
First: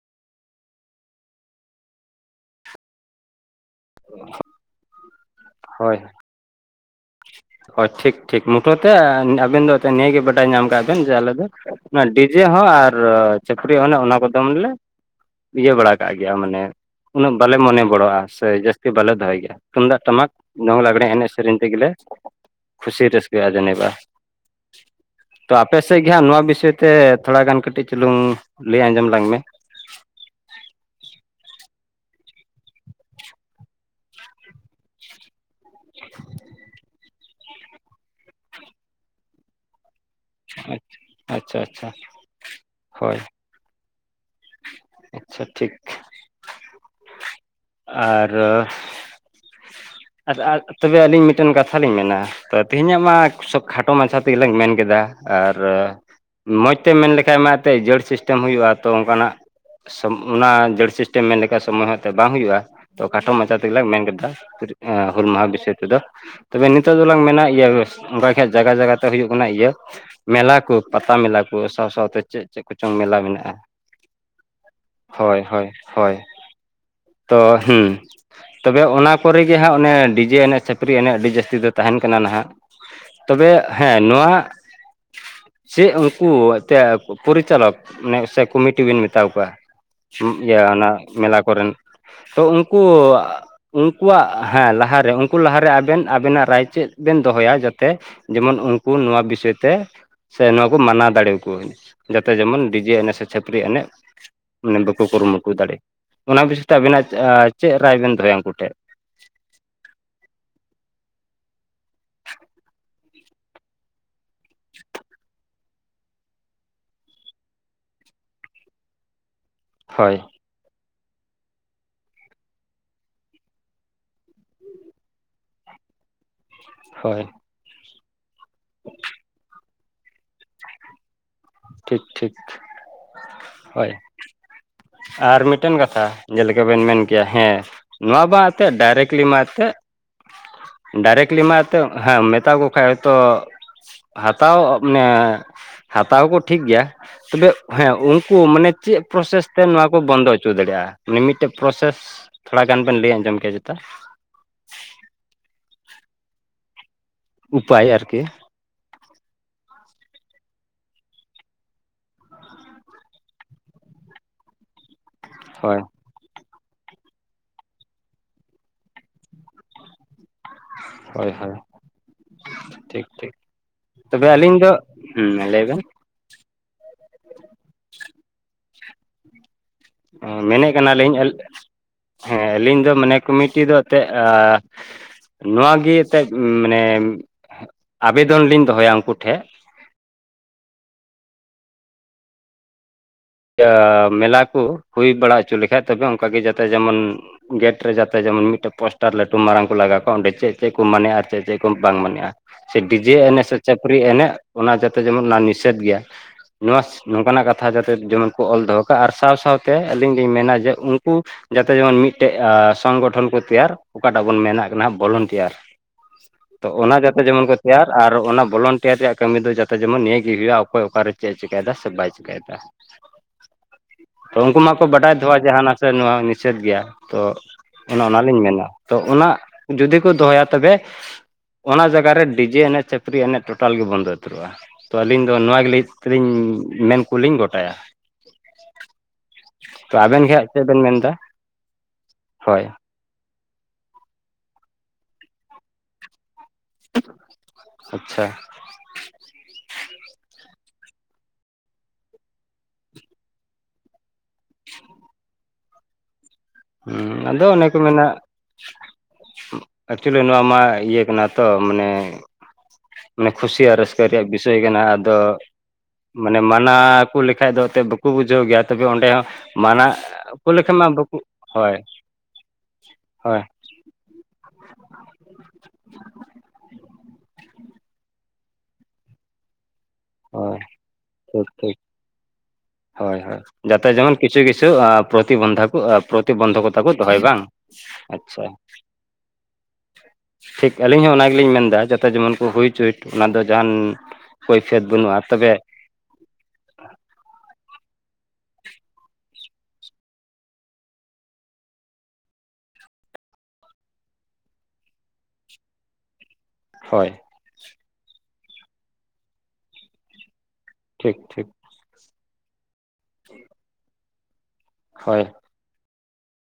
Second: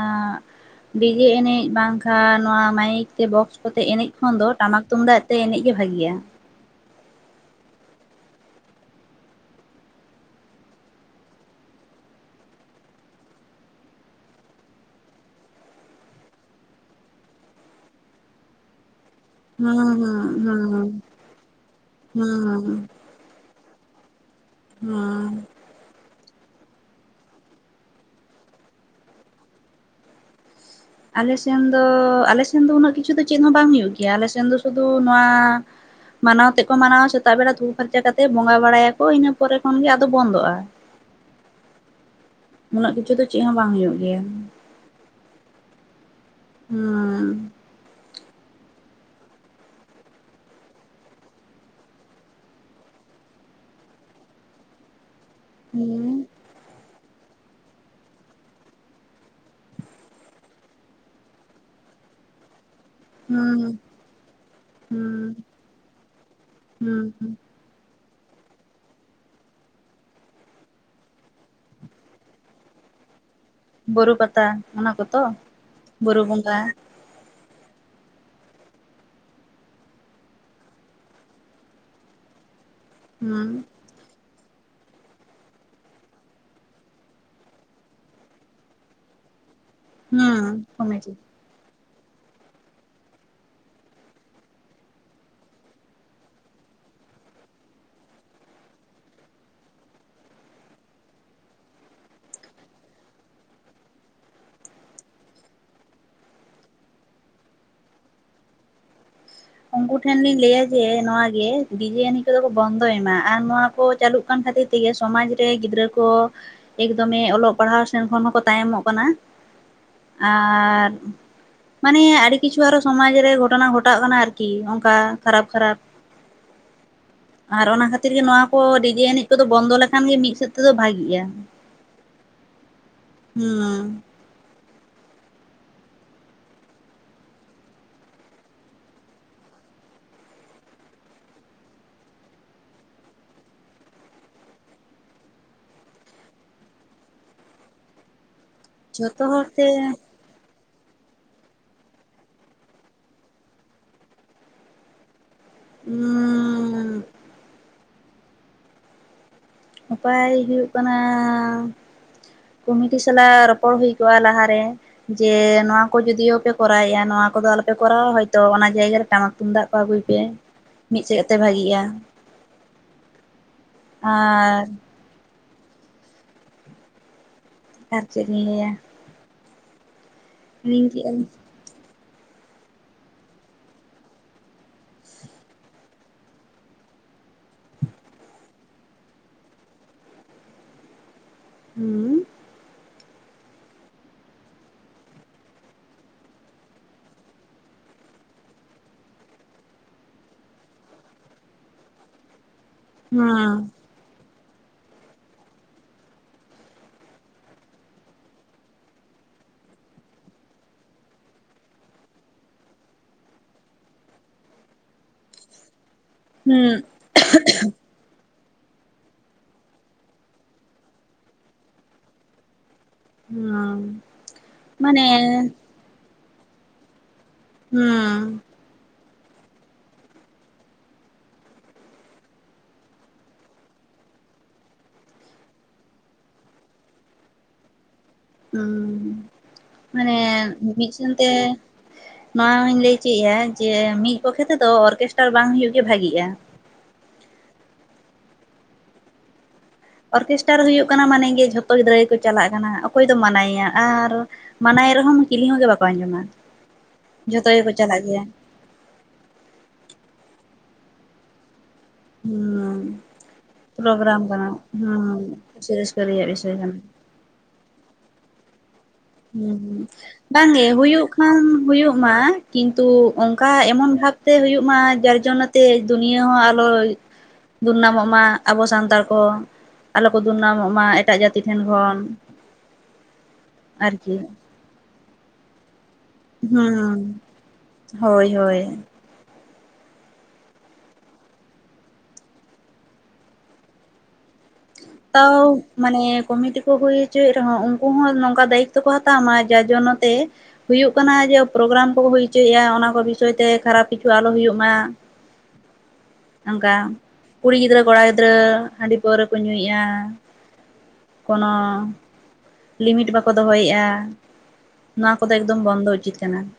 ᱰᱤᱡᱮ ᱮᱱᱮᱡ ᱵᱟᱝ ᱠᱷᱟᱱ ᱱᱚᱣᱟ ᱢᱟᱭᱤᱠ ᱛᱮ ᱵᱚᱠᱥ ᱠᱚᱛᱮ ᱮᱱᱮᱡ ᱠᱷᱚᱱ ᱫᱚ ᱴᱟᱢᱟᱠ ᱛᱩᱢᱫᱟᱜ ᱛᱮ ᱮᱱᱮᱡ ᱜᱮ ᱦᱳᱭ ᱵᱷᱟᱜᱮᱭᱟ ᱦᱳᱭ ᱴᱷᱤᱠ ᱴᱷᱤᱠ ᱢᱩᱴᱟᱹ ᱛᱮ ᱟᱵᱮᱱ ᱫᱚ ᱱᱤᱭᱟᱹ ᱜᱮ ᱵᱟᱰᱟᱭ ᱧᱟᱢ ᱠᱟᱜ ᱵᱮᱱ ᱡᱮ ᱟᱞᱮ ᱫᱚ ᱚᱱᱟ ᱰᱤᱡᱮ ᱦᱚᱸ ᱟᱨ ᱪᱷᱟᱹᱯᱨᱤ ᱚᱱᱟ ᱠᱚᱫᱢ ᱞᱮ ᱤᱭᱟᱹ ᱵᱟᱲᱟ ᱠᱟᱜ ᱜᱮᱭᱟ ᱢᱟᱱᱮ ᱩᱱᱟᱹᱜ ᱵᱟᱞᱮ ᱢᱚᱱᱮ ᱜᱚᱲᱚᱜᱼᱟ ᱥᱮ ᱡᱟᱹᱥᱛᱤ ᱵᱟᱞᱮ ᱫᱚᱦᱚᱭ ᱜᱮᱭᱟ ᱦᱩᱸ ᱛᱩᱢᱫᱟᱜ ᱴᱟᱢᱟᱠ ᱦᱩᱸ ᱦᱩᱸ ᱫᱚᱝ ᱞᱟᱜᱽᱲᱮ ᱮᱱᱮᱡ ᱥᱮᱨᱮᱧ ᱛᱮᱜᱮᱞᱮ ᱦᱩᱸ ᱠᱩᱥᱤ ᱨᱟᱹᱥᱠᱟᱹᱜᱼᱟ ᱡᱟᱹᱱᱤ ᱵᱟᱝ? ᱦᱩᱸ ᱛᱚ ᱟᱯᱮᱥᱮᱫ ᱜᱮ ᱦᱟᱸᱜ ᱱᱚᱣᱟ ᱵᱤᱥᱚᱭ ᱛᱮ ᱛᱷᱚᱲᱟ ᱜᱟᱱ ᱠᱟᱹᱴᱤᱡ ᱪᱩᱞᱩᱝ ᱞᱟᱹᱭ ᱟᱸᱡᱚᱢ ᱟᱞᱟᱝ ᱢᱮ ᱟᱞᱮᱥᱮᱱ ᱫᱚ ᱟᱞᱮᱥᱮᱱ ᱫᱚ ᱩᱱᱟᱹᱜ ᱠᱤᱪᱷᱩ ᱫᱚ ᱪᱮᱫ ᱦᱚᱸ ᱵᱟᱝ ᱦᱩᱭᱩᱜ ᱜᱮᱭᱟ ᱟᱞᱮ ᱥᱮᱱ ᱫᱚ ᱥᱩᱫᱩ ᱱᱚᱣᱟ ᱢᱟᱱᱟᱣ ᱛᱮᱫᱠᱚ ᱢᱟᱱᱟᱣᱟ ᱥᱮᱛᱟᱜ ᱵᱮᱲᱟ ᱛᱩᱯᱩ ᱯᱷᱟᱨᱪᱟ ᱠᱟᱛᱮ ᱵᱚᱸᱜᱟ ᱵᱟᱲᱟᱭᱟ ᱠᱚ ᱤᱱᱟᱹ ᱯᱚᱨᱮ ᱠᱷᱚᱱ ᱜᱮ ᱟᱫᱚ ᱵᱚᱱᱫᱚᱜᱼᱟ ᱟᱪᱪᱷᱟ ᱟᱪᱪᱷᱟ ᱩᱱᱟᱹᱜ ᱠᱤᱪᱷᱩ ᱦᱳᱭ ᱫᱚ ᱪᱮᱫ ᱦᱚᱸ ᱵᱟᱝ ᱦᱩᱭᱩᱜ ᱜᱮᱭᱟ ᱟᱪᱪᱷᱟ ᱴᱷᱤᱠ ᱦᱩᱸ ᱟᱨ ᱟᱨ ᱟᱨ ᱛᱚᱵᱮ ᱟᱹᱞᱤᱧ ᱢᱤᱫ ᱴᱮᱱ ᱠᱟᱛᱷᱟ ᱞᱤᱧ ᱢᱮᱱᱟ ᱛᱚ ᱛᱮᱦᱮᱧᱟᱜ ᱢᱟ ᱥᱚᱵ ᱠᱷᱟᱴᱚ ᱢᱟᱪᱷᱟ ᱛᱮᱜᱮᱞᱤᱝ ᱢᱮᱱ ᱠᱮᱫᱟ ᱟᱨ ᱦᱩᱸ ᱢᱚᱡᱽ ᱛᱮᱢ ᱢᱮᱱ ᱞᱮᱠᱷᱟᱡ ᱢᱟ ᱮᱱᱛᱮᱫ ᱡᱟᱹᱲ ᱥᱤᱥᱴᱮᱢ ᱦᱩᱭᱩᱜᱼᱟ ᱛᱚ ᱚᱱᱠᱟ ᱱᱟᱜ ᱚᱱᱟ ᱡᱟᱹᱲ ᱥᱤᱥᱴᱮᱢ ᱢᱮᱱᱞᱠᱷᱟᱱ ᱥᱚᱢᱚᱭ ᱦᱚᱸ ᱮᱱᱛᱮ ᱵᱟᱝ ᱦᱩᱭᱩᱜᱼᱟ, ᱛᱚ ᱠᱟᱴᱚ ᱢᱟᱪᱷᱟ ᱦᱩᱸ ᱛᱮᱜᱮᱞᱟᱝ ᱢᱮᱱ ᱠᱮᱫᱟ ᱦᱩᱞ ᱦᱩᱸ ᱢᱟᱦᱟ ᱵᱤᱥᱚᱭ ᱛᱮᱫᱚ ᱛᱚᱵᱮ ᱱᱤᱛᱚᱜ ᱦᱩᱸ ᱫᱚ ᱞᱟᱝ ᱦᱩᱸ ᱢᱮᱱᱟ, ᱤᱭᱟᱹ ᱵᱮᱥ ᱚᱱᱠᱟ ᱠᱷᱟᱡ ᱡᱟᱭᱜᱟ ᱡᱟᱭᱜᱟ ᱛᱮ ᱦᱩᱭᱩᱜ ᱠᱟᱱᱟ ᱤᱭᱟᱹ ᱢᱮᱞᱟ ᱠᱚ ᱯᱟᱛᱟ ᱢᱮᱞᱟ ᱠᱚ ᱥᱟᱶ ᱥᱟᱶ ᱛᱮ ᱪᱮᱫ ᱪᱮᱫ ᱠᱚᱪᱚᱝ ᱢᱮᱞᱟ ᱢᱮᱱᱟᱜᱼᱟ᱾ ᱵᱳᱨᱳ ᱯᱟᱛᱟ ᱚᱱᱟ ᱠᱚᱛᱚ ᱦᱳᱭ ᱦᱳᱭ ᱦᱳᱭ ᱵᱩᱨᱩ ᱵᱚᱸᱜᱟ ᱛᱚ ᱦᱩᱸ ᱛᱚᱵᱮ ᱚᱱᱟ ᱠᱚᱨᱮ ᱜᱮ ᱦᱟᱸᱜ ᱚᱱᱮ ᱰᱤᱡᱮ ᱮᱱᱮᱡ ᱪᱷᱟᱹᱯᱨᱤ ᱮᱱᱮᱡ ᱟᱹᱰᱤ ᱡᱟᱹᱥᱛᱤ ᱫᱚ ᱛᱟᱦᱮᱸᱱ ᱠᱟᱱᱟ ᱱᱟᱦᱟᱜ ᱛᱚᱵᱮ ᱦᱩᱸ ᱦᱮᱸ ᱱᱚᱣᱟ ᱪᱮᱫ ᱩᱱᱠᱩ ᱮᱱᱛᱮᱫ ᱯᱚᱨᱤᱪᱟᱞᱚᱠ ᱢᱟᱱᱮ ᱥᱮ ᱠᱚᱢᱤᱴᱤ ᱵᱮᱱ ᱢᱮᱛᱟᱣ ᱠᱚᱣᱟ ᱤᱭᱟᱹ ᱦᱩᱸ ᱚᱱᱟ ᱠᱚᱢᱤᱴᱤ ᱢᱮᱞᱟ ᱠᱚᱨᱮᱱ ᱛᱚ ᱩᱱᱠᱩ ᱩᱱᱠᱩᱣᱟᱜ ᱦᱮᱸ ᱞᱟᱦᱟ ᱨᱮ ᱩᱱᱠᱩ ᱞᱟᱦᱟᱨᱮ ᱟᱵᱮᱱ ᱟᱵᱮᱱᱟᱜ ᱨᱟᱭ ᱪᱮᱫ ᱵᱮᱱ ᱫᱚᱦᱚᱭᱟ ᱡᱟᱛᱮ ᱡᱮᱢᱚᱱ ᱩᱱᱠᱩ ᱱᱚᱣᱟ ᱵᱤᱥᱚᱭ ᱛᱮ ᱥᱮ ᱱᱚᱣᱟ ᱠᱚ ᱢᱟᱱᱟᱣ ᱫᱟᱲᱮᱭᱟ ᱠᱚᱣᱟᱹᱧ ᱡᱟᱛᱮ ᱡᱮᱢᱚᱱ ᱰᱤᱡᱮ ᱮᱱᱮᱡ ᱥᱮ ᱪᱷᱟᱹᱯᱨᱤ ᱮᱱᱮᱡ ᱢᱟᱱᱮ ᱵᱟᱠᱚ ᱠᱩᱨᱩᱢᱩᱴᱩ ᱫᱟᱲᱮᱜ ᱚᱱᱟ ᱵᱤᱥᱚᱭ ᱛᱮ ᱟᱵᱤᱱᱟᱜ ᱪᱮᱫ ᱨᱟᱭ ᱵᱮᱱ ᱫᱚᱦᱚᱭᱟ ᱩᱱᱠᱩ ᱴᱷᱮᱡ [inaudible] ᱩᱱᱠᱩ ᱴᱷᱮᱱ ᱞᱤᱧ ᱞᱟᱹᱭᱟ ᱡᱮ ᱱᱚᱶᱟ ᱜᱮ ᱰᱤᱡᱮ ᱮᱱᱮᱡ ᱠᱚᱫᱚ ᱠᱚ ᱵᱚᱱᱫᱚᱭ ᱢᱟ ᱟᱨ ᱱᱚᱣᱟ ᱠᱚ ᱪᱟᱞᱩᱜ ᱠᱟᱱ ᱠᱷᱟᱹᱛᱤᱨ ᱛᱮᱜᱮ ᱥᱚᱢᱟᱡᱽ ᱨᱮ ᱜᱤᱫᱽᱨᱟᱹ ᱠᱚ ᱮᱠᱫᱚᱢᱮ ᱚᱞᱚᱜ ᱯᱟᱲᱦᱟᱣ ᱥᱮᱱ ᱠᱷᱚᱱ ᱦᱚᱸᱠᱚ ᱛᱟᱭᱚᱢᱚᱜ ᱠᱟᱱᱟ᱾ ᱦᱳᱭ ᱟᱨ ᱢᱟᱱᱮ ᱟᱹᱰᱤ ᱠᱤᱪᱷᱩ ᱟᱨᱚ ᱥᱚᱢᱟᱡᱽ ᱨᱮ ᱜᱷᱚᱴᱚᱱᱟ ᱜᱷᱚᱴᱟᱜ ᱠᱟᱱᱟ ᱟᱨ ᱠᱤ ᱚᱝᱠᱟ ᱠᱷᱟᱨᱟᱯ ᱠᱷᱟᱨᱟᱯ᱾ ᱦᱳᱭ᱾ ᱟᱨ ᱚᱱᱟ ᱠᱷᱟᱹᱛᱤᱨ ᱜᱮ ᱱᱚᱣᱟ ᱠᱚ ᱰᱤᱡᱮ ᱮᱱᱤᱡ ᱠᱚᱫᱚ ᱵᱚᱱᱫᱚ ᱞᱮᱠᱷᱟᱱ ᱜᱮ ᱢᱤᱫ ᱥᱮᱫ ᱛᱮᱫᱚ ᱵᱷᱟᱜᱤᱜᱼᱟ᱾ ᱴᱷᱤᱠ ᱴᱷᱤᱠ, ᱦᱳᱭ᱾ ᱦᱩᱸ ᱟᱨ ᱢᱤᱫᱴᱮᱱ ᱠᱟᱛᱷᱟ ᱡᱮᱞᱮᱠᱟ ᱵᱮᱱ ᱢᱮᱱ ᱠᱮᱭᱟ ᱦᱮᱸ ᱱᱚᱣᱟ ᱵᱟ ᱮᱛᱮᱫ ᱰᱟᱭᱨᱮᱠᱴᱞᱤ ᱢᱟ ᱮᱛᱮ ᱰᱟᱭᱨᱮᱠᱴᱞᱤ ᱢᱟ ᱮᱛᱚᱜ ᱦᱮᱸ ᱢᱮᱛᱟ ᱠᱚ ᱠᱷᱟᱱ ᱦᱚᱭᱛᱚ ᱦᱟᱛᱟᱟᱣ ᱢᱟᱱᱮ ᱦᱟᱛᱟᱟᱣ ᱠᱚ ᱴᱷᱤᱠ ᱜᱮᱭᱟ ᱛᱚᱵᱮ ᱦᱮᱸ ᱩᱱᱠᱩ ᱢᱟᱱᱮ ᱪᱮᱫ ᱡᱷᱚᱛᱚ ᱯᱨᱚᱥᱮᱥ ᱦᱚᱲ ᱛᱮ ᱱᱚᱣᱟ ᱠᱚ ᱵᱚᱱᱫᱚ ᱦᱚᱪᱚ ᱫᱟᱲᱮᱼᱟ ᱢᱤᱫ-ᱢᱤᱫᱴᱮᱡ ᱯᱨᱚᱥᱮᱥ ᱛᱷᱚᱲᱟ ᱜᱟᱱ ᱵᱮᱱ ᱞᱟᱹᱭ ᱟᱸᱡᱚᱢ ᱠᱮᱭᱟ ᱡᱚᱛᱚ ᱦᱩᱸ ᱩᱯᱟᱭ ᱟᱨᱠᱤ ᱩᱯᱟᱭ ᱦᱩᱭᱩᱜ ᱠᱟᱱᱟ ᱠᱚᱢᱤᱴᱤ ᱥᱟᱞᱟᱜ ᱨᱚᱯᱚᱲ ᱦᱩᱭ ᱠᱚᱜᱼᱟ ᱞᱟᱦᱟᱨᱮ ᱡᱮ ᱦᱳᱭ ᱱᱚᱣᱟ ᱠᱚ ᱡᱫᱤᱭᱳ ᱯᱮ ᱠᱚᱨᱟᱣᱭᱮᱼᱟ ᱱᱚᱣᱟ ᱠᱚᱫᱚ ᱟᱞᱚᱯᱮ ᱠᱚᱨᱟᱣᱟ ᱦᱚᱭᱛᱚ ᱚᱱᱟ ᱡᱟᱭᱜᱟ ᱨᱮ ᱴᱟᱢᱟᱠ ᱛᱩᱢᱫᱟᱜ ᱠᱚ ᱟᱹᱜᱩᱭ ᱯᱮ ᱢᱤᱫ ᱥᱮᱫ ᱦᱳᱭ ᱛᱮ ᱦᱳᱭ ᱵᱷᱟᱜᱤᱜᱼᱟ ᱴᱷᱤᱠ ᱴᱷᱤᱠ ᱛᱚᱵᱮ ᱟᱹᱞᱤᱧ ᱟᱨ ᱫᱚᱜ ᱦᱩᱸ ᱢᱟ ᱞᱟᱹᱭ ᱵᱮᱱ [inaudible] ᱟᱨ ᱪᱮᱛ ᱞᱤᱧ ᱞᱟᱹᱭᱟ ᱚ, ᱢᱮᱱᱮᱫ ᱦᱤᱲᱤᱧ ᱠᱮᱫᱼᱟ ᱠᱟᱱᱟᱞᱤᱧ ᱞᱤᱧ ᱦᱮᱸ ᱟᱹᱞᱤᱧ ᱫᱚ ᱢᱟᱱᱮ ᱠᱚᱢᱤᱴᱤ ᱫᱚ ᱟᱛᱮᱫ ᱟᱻ ᱱᱚᱣᱟ ᱜᱮ ᱮᱱᱛᱮᱫ ᱢᱟᱱᱮ ᱟᱵᱮᱫᱚᱱ ᱞᱤᱧ ᱫᱚᱦᱚᱭᱟ ᱩᱱᱠᱩ ᱴᱷᱮ ᱦᱩᱸ ᱟᱻ ᱢᱮᱞᱟ ᱠᱚ ᱦᱩᱭ ᱵᱟᱲᱟ ᱦᱚᱪᱚ ᱞᱮᱠᱷᱟᱡ ᱛᱚᱵᱮ ᱚᱝᱠᱟᱜᱮ ᱡᱟᱛᱮ ᱡᱮᱢᱚᱱ ᱜᱮᱴ ᱨᱮ ᱡᱟᱛᱮ ᱡᱮᱢᱚᱱ ᱢᱤᱫᱴᱮᱡ ᱯᱳᱥᱴᱟᱨ ᱞᱟᱹᱴᱩ ᱢᱟᱨᱟᱝ ᱠᱚ ᱞᱟᱜᱟᱣ ᱠᱟᱜ ᱟ ᱚᱸᱰᱮ ᱪᱮᱫ ᱪᱮᱫ ᱠᱚ ᱢᱟᱱᱮᱜᱼᱟ ᱟᱨ ᱪᱮᱫ ᱪᱮᱫ ᱠᱚ ᱵᱟᱝ ᱢᱟᱱᱮᱜᱼᱟ ᱥᱮ ᱰᱤᱡᱮᱭᱟ ᱮᱱᱮ ᱥᱮ ᱦᱩᱸ ᱪᱮᱫ ᱪᱷᱟᱯᱨᱤ ᱮᱱᱮᱡ ᱚᱱᱟ ᱡᱟᱛᱮ ᱡᱮᱢᱚᱱ ᱚᱱᱟ ᱱᱤᱥᱮᱫ ᱜᱮᱭᱟ ᱱᱚᱣᱟ ᱱᱚᱝᱠᱟᱱᱟᱜ ᱠᱟᱛᱷᱟ ᱡᱟ ᱡᱮᱢᱚᱱ ᱠᱚ ᱚᱞ ᱫᱚᱦᱚ ᱠᱟᱜ ᱟᱨ ᱥᱟᱶ ᱥᱟᱶᱛᱮ ᱟᱹᱞᱤᱧ ᱞᱤᱧ ᱢᱮᱱᱟ ᱡᱮ ᱩᱱᱠᱩ ᱡᱟᱛᱮ ᱡᱮᱢᱚᱱ ᱢᱤᱫᱴᱮᱡ ᱟᱻ ᱥᱚᱝᱜᱚᱴᱷᱚᱱ ᱠᱚ ᱛᱮᱭᱟᱨ, ᱚᱠᱟᱴᱟᱜ ᱵᱚᱱ ᱢᱮᱱᱟᱜ ᱠᱟᱱᱟ ᱵᱚᱞᱚᱱᱴᱤᱭᱟᱨ᱾ ᱛᱚ ᱦᱩᱸ ᱚᱱᱟ ᱡᱟᱛᱮ ᱡᱮᱢᱚᱱ ᱠᱚ ᱛᱮᱭᱟᱨ ᱟᱨ ᱚᱱᱟ ᱵᱚᱞᱚᱱᱴᱤᱭᱟᱨ ᱨᱮᱭᱟᱜ ᱠᱟᱹᱢᱤ ᱫᱚ ᱡᱟᱛᱮ ᱡᱮᱢᱚᱱ ᱱᱤᱭᱟᱹ ᱜᱮ ᱦᱩᱭᱩᱼᱟ ᱚᱠᱚᱭ ᱚᱠᱟᱨᱮ ᱪᱮᱫ ᱮ ᱪᱮᱠᱟᱹᱭᱫᱟ ᱥᱮ ᱵᱟᱭ ᱪᱮᱠᱟᱹᱭᱫᱟ ᱦᱩᱸ ᱛᱚ, ᱩᱝᱠᱩ ᱢᱟᱠᱚ ᱢᱟᱱᱮ ᱵᱟᱰᱟᱭ ᱫᱚᱦᱚᱣᱟ ᱡᱟᱦᱟᱱᱟ ᱥᱮ ᱱᱚᱣᱟ ᱱᱤᱥᱮᱫᱽ ᱜᱮᱭᱟ ᱛᱚ ᱚᱱᱮ ᱦᱩᱸ ᱚᱱᱟᱞᱤᱧ ᱢᱮᱱᱟ᱾ ᱛᱚ ᱚᱱᱟ ᱡᱩᱫᱤ ᱠᱚ ᱫᱚᱦᱚᱭᱟ ᱛᱚᱵᱮ ᱚᱱᱟ ᱡᱟᱜᱟᱨᱮ ᱰᱤᱡᱮ ᱮᱱᱮᱡ ᱪᱷᱟᱯᱨᱤ ᱮᱱᱮᱡ ᱴᱳᱴᱟᱞ ᱜᱮ ᱵᱚᱱᱫᱚ ᱩᱛᱟᱹᱨᱚᱜᱼᱟ᱾ ᱛᱚ ᱟᱹᱞᱤᱧ ᱫᱚ ᱱᱚᱣᱟ ᱜᱮ ᱞᱟᱹᱭ ᱛᱮᱞᱤᱧ ᱢᱮᱱ ᱠᱚᱞᱤᱧ ᱜᱚᱴᱟᱭᱟ᱾ ᱩᱸᱻ ᱛᱚ ᱢᱟᱱᱮ ᱟᱵᱮᱱ ᱜᱮ ᱦᱟᱸᱜ ᱪᱮᱫ ᱵᱮᱱ ᱢᱮᱱᱫᱟ ᱢᱤᱫᱥᱮᱱ ᱛᱮ ᱱᱚᱣᱟ ᱦᱳᱭ ᱦᱚᱧ ᱞᱟᱹᱭ ᱪᱟᱹᱭᱟ ᱡᱮ ᱢᱤᱫ ᱯᱚᱠᱠᱷᱮ ᱛᱮᱫᱚ ᱚᱨᱜᱮᱥᱴᱟᱨ ᱵᱟᱝ ᱦᱩᱭᱩᱜ ᱜᱮ ᱵᱷᱟᱜᱤᱜᱼᱟ᱾ ᱟᱪᱪᱷᱟ [inaudible] ᱚᱨᱠᱮᱥᱴᱟᱨ ᱦᱩᱭᱩᱜ ᱠᱟᱱᱟ ᱢᱟᱱᱮ ᱜᱮ ᱡᱷᱚᱛᱚ ᱜᱤᱫᱽᱨᱟᱹ ᱜᱮᱠᱚ ᱪᱟᱞᱟᱜ ᱠᱟᱱᱟ ᱚᱠᱚᱭ ᱫᱚ ᱢᱟᱱᱟᱭᱮᱭᱟ ᱟᱨ ᱢᱟᱱᱟᱭᱮ ᱨᱮᱦᱚᱸᱢ ᱪᱤᱞᱤ ᱦᱚᱸ ᱜᱮ ᱵᱟᱠᱚ ᱟᱸᱡᱚᱢᱟ᱾ ᱦᱩᱸ ᱟᱫᱚ ᱡᱷᱚᱛᱚ ᱚᱱᱮ ᱜᱮᱠᱚ ᱠᱚ ᱪᱟᱞᱟᱜ ᱢᱮᱱᱟ ᱜᱮᱭᱟ ᱮᱠᱪᱩᱭᱮᱞᱤ ᱱᱚᱣᱟ ᱢᱟ ᱤᱭᱟᱹ ᱠᱟᱱᱟ ᱛᱚ ᱢᱟᱱᱮ ᱦᱩᱸ ᱢᱟᱱᱮ ᱠᱷᱩᱥᱤ ᱟᱨ ᱨᱟᱹᱥᱠᱟᱹ ᱯᱨᱳᱜᱨᱟᱢ ᱨᱮᱭᱟᱜ ᱵᱤᱥᱚᱭ ᱠᱟᱱᱟ ᱦᱩᱸ ᱟᱫᱚ ᱠᱩᱥᱤ ᱨᱟᱹᱥᱠᱟᱹ ᱨᱮᱭᱟᱜ ᱢᱟᱱᱮ ᱵᱤᱥᱚᱭ ᱢᱟᱱᱟ ᱠᱟᱱᱟ ᱦᱩᱸ ᱠᱩ ᱞᱮᱠᱷᱟᱡ ᱫᱚ ᱚᱛᱮ ᱵᱟᱠᱚ ᱵᱩᱡᱷᱟᱹᱣ ᱜᱮᱭᱟ ᱛᱚᱵᱮ ᱚᱸᱰᱮ ᱦᱚᱸ᱾ ᱦᱩᱸ ᱦᱩᱸ ᱢᱟᱱᱟ ᱠᱚ ᱵᱟᱝᱜᱮ ᱞᱮᱠᱷᱟᱱ ᱢᱟ ᱦᱳᱭᱳᱜ ᱵᱟᱠᱚ ᱠᱷᱟᱱ ᱦᱳᱭ ᱦᱳᱭᱳᱜ ᱢᱟ ᱠᱤᱱᱛᱩ ᱦᱳᱭ ᱚᱝᱠᱟ᱾ ᱮᱢᱚᱱ ᱵᱷᱟᱵᱛᱮ ᱦᱩᱭᱩᱜᱭ ᱢᱟ ᱡᱟᱨ ᱡᱚᱱᱱᱮ ᱛᱮ ᱫᱩᱱᱭᱟᱹ ᱦᱚᱸ ᱟᱞᱚ ᱫᱩᱨᱱᱟᱢᱚᱜ ᱢᱟ ᱟᱵᱚ ᱥᱟᱱᱛᱟᱲ ᱠᱚ ᱟᱞᱚ ᱠᱚ ᱦᱳᱭ ᱫᱩᱨᱱᱟᱢᱚᱜ ᱢᱟ ᱮᱴᱟᱜ ᱡᱟᱹᱛᱤ ᱴᱷᱤᱠ ᱴᱷᱮᱱ ᱴᱷᱤᱠ ᱠᱷᱚᱱ᱾ ᱦᱳᱭ ᱦᱳᱭ ᱡᱟᱛᱮ ᱟᱨᱠᱤ ᱡᱮᱢᱚᱱ ᱠᱤᱪᱷᱩ ᱠᱤᱪᱷᱩ ᱯᱨᱚᱛᱤᱵᱚᱱᱫᱷᱟ ᱠᱚ ᱯᱨᱚᱛᱤᱵᱚᱱᱫᱷᱚᱠᱚᱛᱟ ᱠᱚ ᱫᱚᱦᱚᱭ ᱦᱩᱸ ᱵᱟᱝ ᱦᱳᱭ ᱟᱪᱪᱷᱟ᱾ ᱦᱳᱭ ᱴᱷᱤᱠ ᱟᱹᱞᱤᱧ ᱦᱚᱸ ᱚᱱᱟ ᱜᱮᱞᱤᱧ ᱢᱮᱱᱫᱟ ᱡᱟᱛᱮ ᱡᱮᱢᱚᱱ ᱠᱚ ᱦᱩᱭᱪᱚᱭᱮᱴ ᱚᱱᱟ ᱫᱚ ᱡᱟᱦᱟᱱ ᱠᱚᱭᱯᱷᱮᱛ ᱵᱟᱹᱱᱩᱜ ᱾ ᱛᱟᱣ ᱾ ᱢᱟᱱᱮ ᱠᱚᱢᱤᱴᱤ ᱠᱚ ᱦᱩᱭ ᱦᱚᱪᱚᱭᱮᱫ ᱨᱮᱦᱚᱸ ᱩᱱᱠᱩ ᱦᱚᱸ ᱱᱚᱝᱠᱟ ᱫᱟᱭᱤᱛ ᱛᱚ ᱠᱚ ᱦᱟᱛᱟᱣ ᱢᱟ ᱡᱟᱨ ᱡᱚᱱᱱᱚ ᱛᱮ ᱦᱩᱭᱩᱜ ᱠᱟᱱᱟ ᱡᱮ ᱯᱨᱳᱜᱨᱟᱢ ᱠᱚ ᱦᱩᱭ ᱦᱚᱪᱚᱭᱮᱫᱼᱟ ᱚᱱᱟ ᱠᱚ ᱵᱤᱥᱚᱭ ᱛᱮ ᱠᱷᱟᱨᱟᱯ ᱠᱤᱪᱷᱩ ᱟᱞᱚ ᱦᱩᱭᱩᱜ ᱢᱟ᱾ [inaudible] ᱚᱱᱠᱟ ᱦᱳᱭ ᱠᱩᱲᱤ ᱜᱤᱫᱽᱨᱟᱹ ᱠᱚᱲᱟ ᱜᱤᱫᱽᱨᱟᱹ ᱦᱟᱺᱰᱤ ᱯᱟᱹᱣᱨᱟᱹ ᱠᱚ ᱧᱩᱭᱮᱜᱼᱟ ᱴᱷᱤᱠ ᱾ ᱴᱷᱤᱠ ᱠᱚᱱᱳ ᱞᱤᱢᱤᱴ ᱵᱟᱠᱚ ᱫᱚᱦᱚᱭᱮᱼᱟ ᱱᱚᱣᱟ ᱦᱳᱭ ᱠᱚᱫᱚ ᱮᱠᱫᱚᱢ ᱵᱚᱱᱫᱚ ᱩᱪᱤᱛ ᱠᱟᱱᱟ ᱾